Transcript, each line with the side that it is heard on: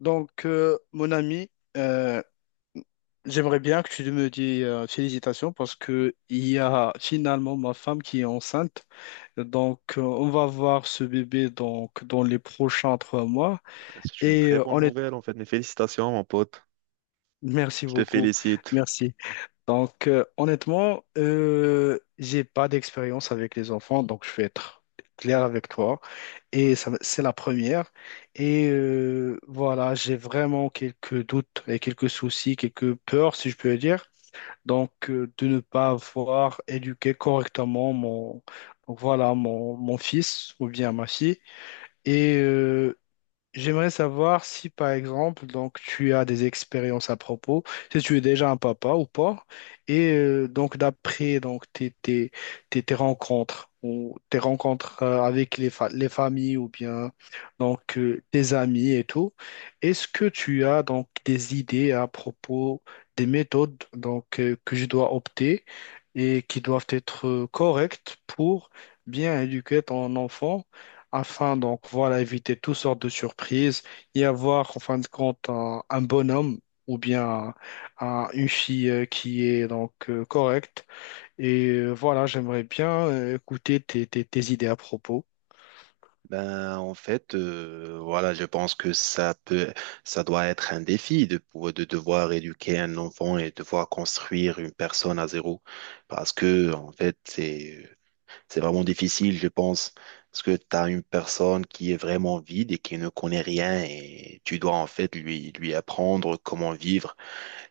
left: Mon ami, euh, j'aimerais bien que tu me dises félicitations parce que il y a finalement ma femme qui est enceinte. On va voir ce bébé donc, dans les prochains 3 mois.
right: C'est une
left: Et
right: très
left: euh,
right: bonne
left: honnêt-
right: nouvelle, en fait. Mais félicitations, mon pote.
left: Merci
right: Je te
left: beaucoup.
right: félicite.
left: Merci. Honnêtement, j'ai pas d'expérience avec les enfants, donc je vais être clair avec toi. Et ça, c'est la première. Voilà, j'ai vraiment quelques doutes et quelques soucis, quelques peurs, si je peux dire. De ne pas avoir éduqué correctement mon, donc voilà, mon fils ou bien ma fille. Et, euh, J'aimerais savoir si, par exemple, donc tu as des expériences à propos, si tu es déjà un papa ou pas, donc d'après donc tes rencontres ou tes rencontres avec les familles ou bien tes amis et tout, est-ce que tu as donc des idées à propos des méthodes que je dois opter et qui doivent être correctes pour bien éduquer ton enfant, afin donc voilà éviter toutes sortes de surprises et avoir en fin de compte un bonhomme ou bien une fille qui est correcte. Voilà, j'aimerais bien écouter tes idées à propos.
right: Ben, en fait, voilà, je pense que ça doit être un défi de devoir éduquer un enfant et devoir construire une personne à zéro. Parce que, en fait, c'est vraiment difficile, je pense. Parce que tu as une personne qui est vraiment vide et qui ne connaît rien et tu dois, en fait, lui apprendre comment vivre.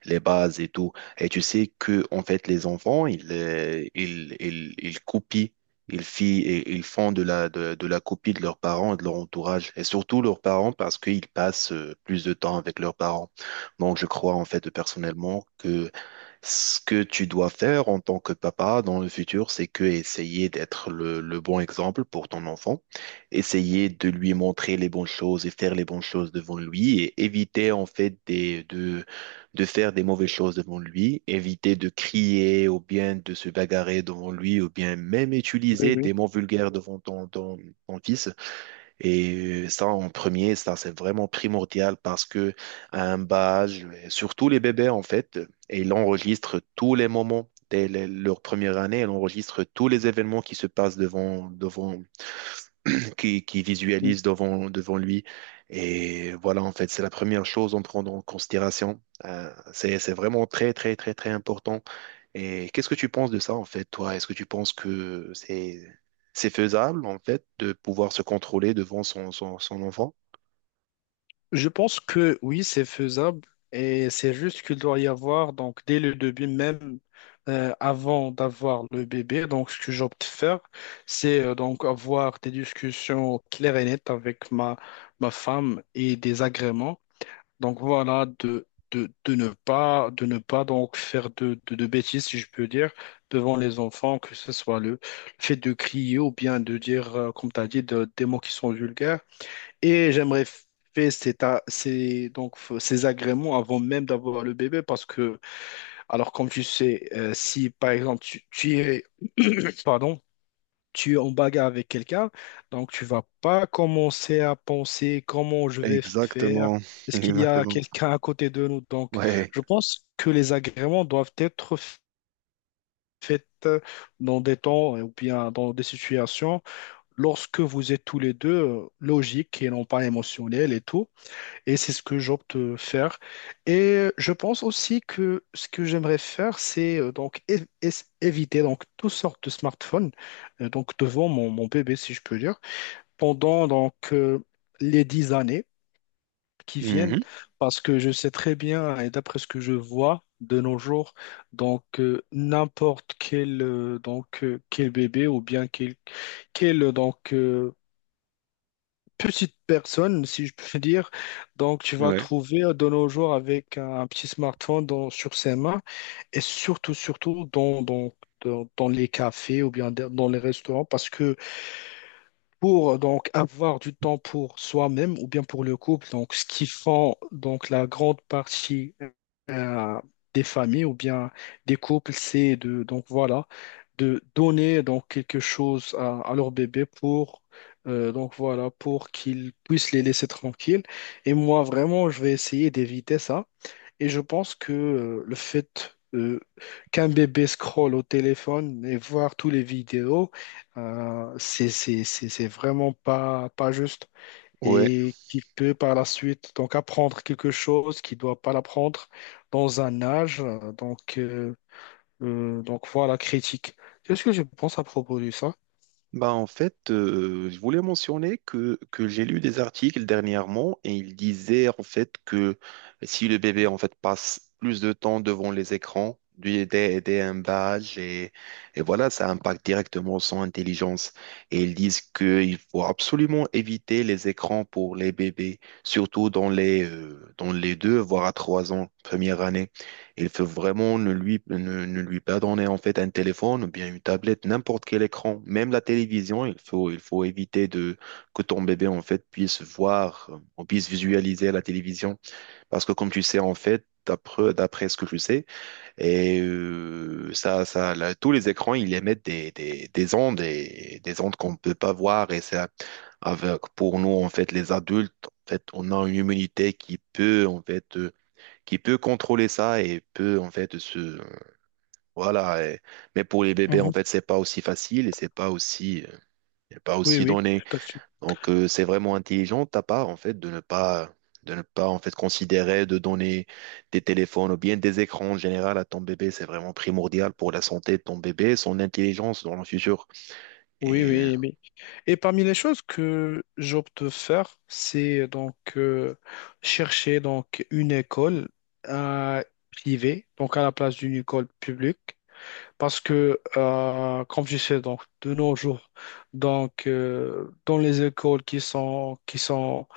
right: Les bases et tout. Et tu sais que en fait les enfants ils copient, ils fi- et ils font de la copie de leurs parents et de leur entourage, et surtout leurs parents parce qu'ils passent plus de temps avec leurs parents. Donc je crois en fait personnellement que ce que tu dois faire en tant que papa dans le futur, c'est que essayer d'être le bon exemple pour ton enfant, essayer de lui montrer les bonnes choses et faire les bonnes choses devant lui, et éviter en fait de faire des mauvaises choses devant lui, éviter de crier ou bien de se bagarrer devant lui ou bien même
left: Oui,
right: utiliser
left: oui.
right: des mots vulgaires devant ton fils. Et ça, en premier, ça, c'est vraiment primordial parce que à un bas âge, surtout les bébés, en fait, et ils enregistrent tous les moments. Dès leur première année, elle enregistre tous les événements qui se passent qui visualise devant lui. Et voilà, en fait, c'est la première chose à prendre en considération. C'est vraiment très important. Et qu'est-ce que tu penses de ça, en fait, toi? Est-ce que tu penses que c'est faisable, en fait, de pouvoir se contrôler devant son enfant?
left: Je pense que oui, c'est faisable et c'est juste qu'il doit y avoir, donc dès le début même, avant d'avoir le bébé, donc ce que j'opte faire, c'est donc avoir des discussions claires et nettes avec ma femme et des agréments. Donc voilà, de ne pas donc faire de bêtises, si je peux dire, devant les enfants, que ce soit le fait de crier ou bien de dire, comme tu as dit, des mots qui sont vulgaires. Et j'aimerais faire ces, ta- ces- donc, f- ces agréments avant même d'avoir le bébé parce que, alors comme tu sais, si par exemple tu es, pardon, tu es en bagarre avec quelqu'un, donc tu vas pas commencer à penser comment je vais faire,
right: Exactement,
left: est-ce qu'il y a
right: exactement.
left: quelqu'un à côté de nous? Donc
right: Ouais.
left: je pense que les agréments doivent être faits dans des temps ou bien dans des situations lorsque vous êtes tous les deux logiques et non pas émotionnels et tout. Et c'est ce que j'opte faire. Et je pense aussi que ce que j'aimerais faire, c'est donc éviter donc toutes sortes de smartphones donc devant mon bébé, si je peux dire, pendant les 10 années qui viennent,
right: Mhm.
left: parce que je sais très bien et d'après ce que je vois de nos jours, n'importe quel quel bébé ou bien quel petite personne, si je peux dire. Donc, tu vas le
right: Ouais.
left: trouver de nos jours avec un petit smartphone sur ses mains et surtout dans les cafés ou bien dans les restaurants parce que pour donc avoir du temps pour soi-même ou bien pour le couple, donc ce qui font donc la grande partie euh, des familles ou bien des couples, c'est de donc voilà de donner donc quelque chose à leur bébé pour donc voilà pour qu'ils puissent les laisser tranquilles. Et moi vraiment, je vais essayer d'éviter ça. Et je pense que le fait qu'un bébé scrolle au téléphone et voir toutes les vidéos, c'est vraiment pas juste.
right: Ouais.
left: Et qu'il peut par la suite donc apprendre quelque chose qu'il ne doit pas l'apprendre dans un âge donc donc voilà, critique. Qu'est-ce que je pense à propos de ça?
right: Bah en fait, je voulais mentionner que j'ai lu des articles dernièrement et ils disaient en fait que si le bébé en fait passe plus de temps devant les écrans, dès un bas âge, et voilà, ça impacte directement son intelligence. Et ils disent qu'il faut absolument éviter les écrans pour les bébés, surtout dans les deux, voire à trois ans, première année. Il faut vraiment ne lui pas donner en fait un téléphone ou bien une tablette, n'importe quel écran, même la télévision. Il faut éviter de, que ton bébé en fait puisse voir ou puisse visualiser la télévision. Parce que comme tu sais en fait, d'après ce que je sais, là, tous les écrans, ils émettent des ondes, et des ondes qu'on ne peut pas voir. Et ça, avec, pour nous en fait, les adultes, en fait, on a une immunité qui peut en fait... qui peut contrôler ça et peut en fait se voilà et- mais pour les bébés en
left: Mhm.
right: fait c'est pas aussi facile et c'est pas
left: Oui,
right: aussi
left: oui,
right: donné.
left: tout à fait.
right: Donc c'est vraiment intelligent de ta part en fait de ne pas, de ne pas en fait considérer de donner des téléphones ou bien des écrans en général à ton bébé. C'est vraiment primordial pour la santé de ton bébé, son intelligence dans le futur.
left: Oui,
right: Et
left: oui, oui. Et parmi les choses que j'opte de faire, c'est chercher donc une école euh, privée, donc à la place d'une école publique, parce que comme je sais donc de nos jours, dans les écoles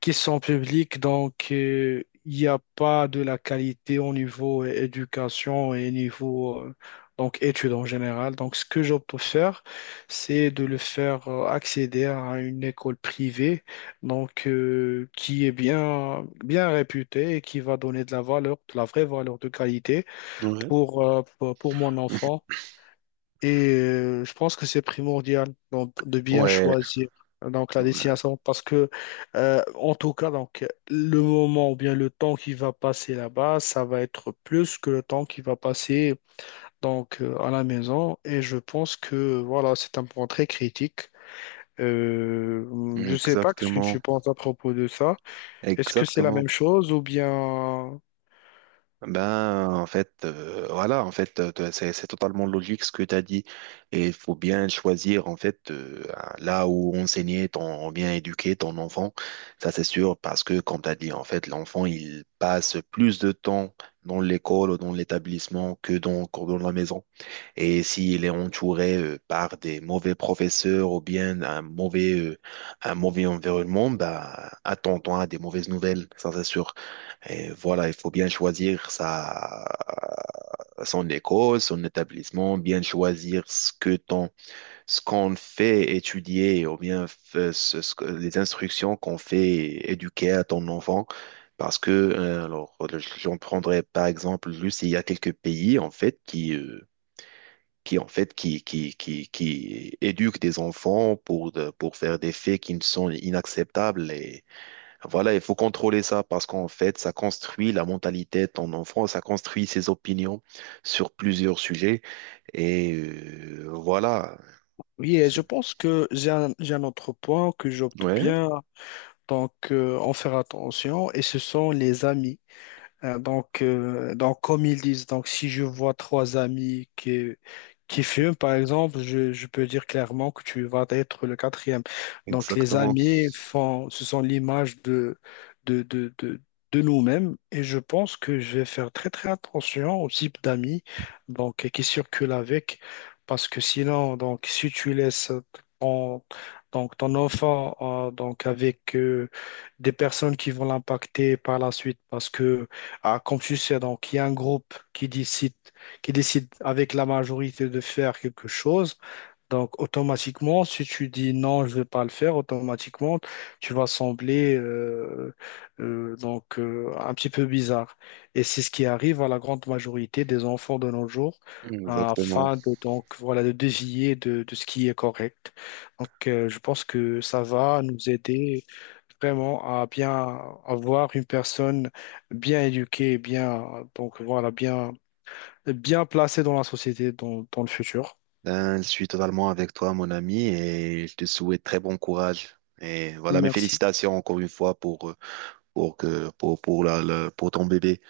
left: qui sont publics il n'y a pas de la qualité au niveau éducation et niveau donc études en général. Donc ce que j'opte pour faire, c'est de le faire accéder à une école privée qui est bien bien réputée et qui va donner de la valeur, de la vraie valeur de qualité
right: ouais.
left: pour pour mon enfant et je pense que c'est primordial donc, de bien
right: Ouais,
left: choisir donc la
right: ouais,
left: destination parce que en tout cas donc le moment ou bien le temps qui va passer là-bas, ça va être plus que le temps qui va passer à la maison et je pense que voilà, c'est un point très critique. Je sais pas ce que tu
right: exactement,
left: penses à propos de ça. Est-ce que c'est la
right: exactement.
left: même chose ou bien…
right: Ben, en fait, c'est totalement logique ce que tu as dit. Et il faut bien choisir, en fait, là où enseigner ton, bien éduquer ton enfant. Ça, c'est sûr, parce que, comme tu as dit, en fait, l'enfant, il passe plus de temps dans l'école ou dans l'établissement que que dans la maison. Et s'il est entouré, par des mauvais professeurs ou bien un mauvais environnement, bah, attends-toi à des mauvaises nouvelles. Ça, c'est sûr. Et voilà, il faut bien choisir sa, son école, son établissement, bien choisir ce que ton, ce qu'on fait étudier ou bien ce que, les instructions qu'on fait éduquer à ton enfant. Parce que, alors, j'en prendrai par exemple juste, il y a quelques pays en fait qui éduquent des enfants pour, pour faire des faits qui ne sont inacceptables. Voilà, il faut contrôler ça parce qu'en fait, ça construit la mentalité de ton enfant, ça construit ses opinions sur plusieurs sujets. Et voilà.
left: Oui, et je pense que j'ai j'ai un autre point que j'opte
right: Ouais,
left: bien en faire attention. Et ce sont les amis. Donc, comme ils disent, donc si je vois trois amis qui fument, par exemple, je peux dire clairement que tu vas être le quatrième. Donc, les
right: exactement.
left: amis font, ce sont l'image de, de, de, de nous-mêmes et je pense que je vais faire très, très attention au type d'amis donc, qui circulent avec parce que sinon, donc, si tu laisses ton, ton enfant avec des personnes qui vont l'impacter par la suite parce que ah, comme tu sais, donc, il y a un groupe qui décide avec la majorité de faire quelque chose. Donc, automatiquement, si tu dis non, je ne vais pas le faire, automatiquement, tu vas sembler un petit peu bizarre. Et c'est ce qui arrive à la grande majorité des enfants de nos jours
right: Exactement.
left: afin de, donc, voilà, de dévier de ce qui est correct. Je pense que ça va nous aider vraiment à bien avoir une personne bien éduquée, bien, donc, voilà, bien, bien placée dans la société, dans le futur.
right: Ben, je suis totalement avec toi, mon ami, et je te souhaite très bon courage. Et voilà, mes
left: Merci.
right: félicitations encore une fois pour, pour pour ton bébé.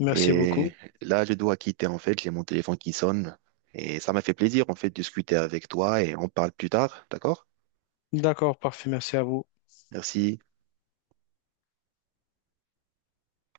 left: Merci
right: Et
left: beaucoup.
right: là, je dois quitter, en fait, j'ai mon téléphone qui sonne. Et ça m'a fait plaisir, en fait, de discuter avec toi, et on parle plus tard, d'accord?
left: D'accord, parfait, merci à vous.
right: Merci.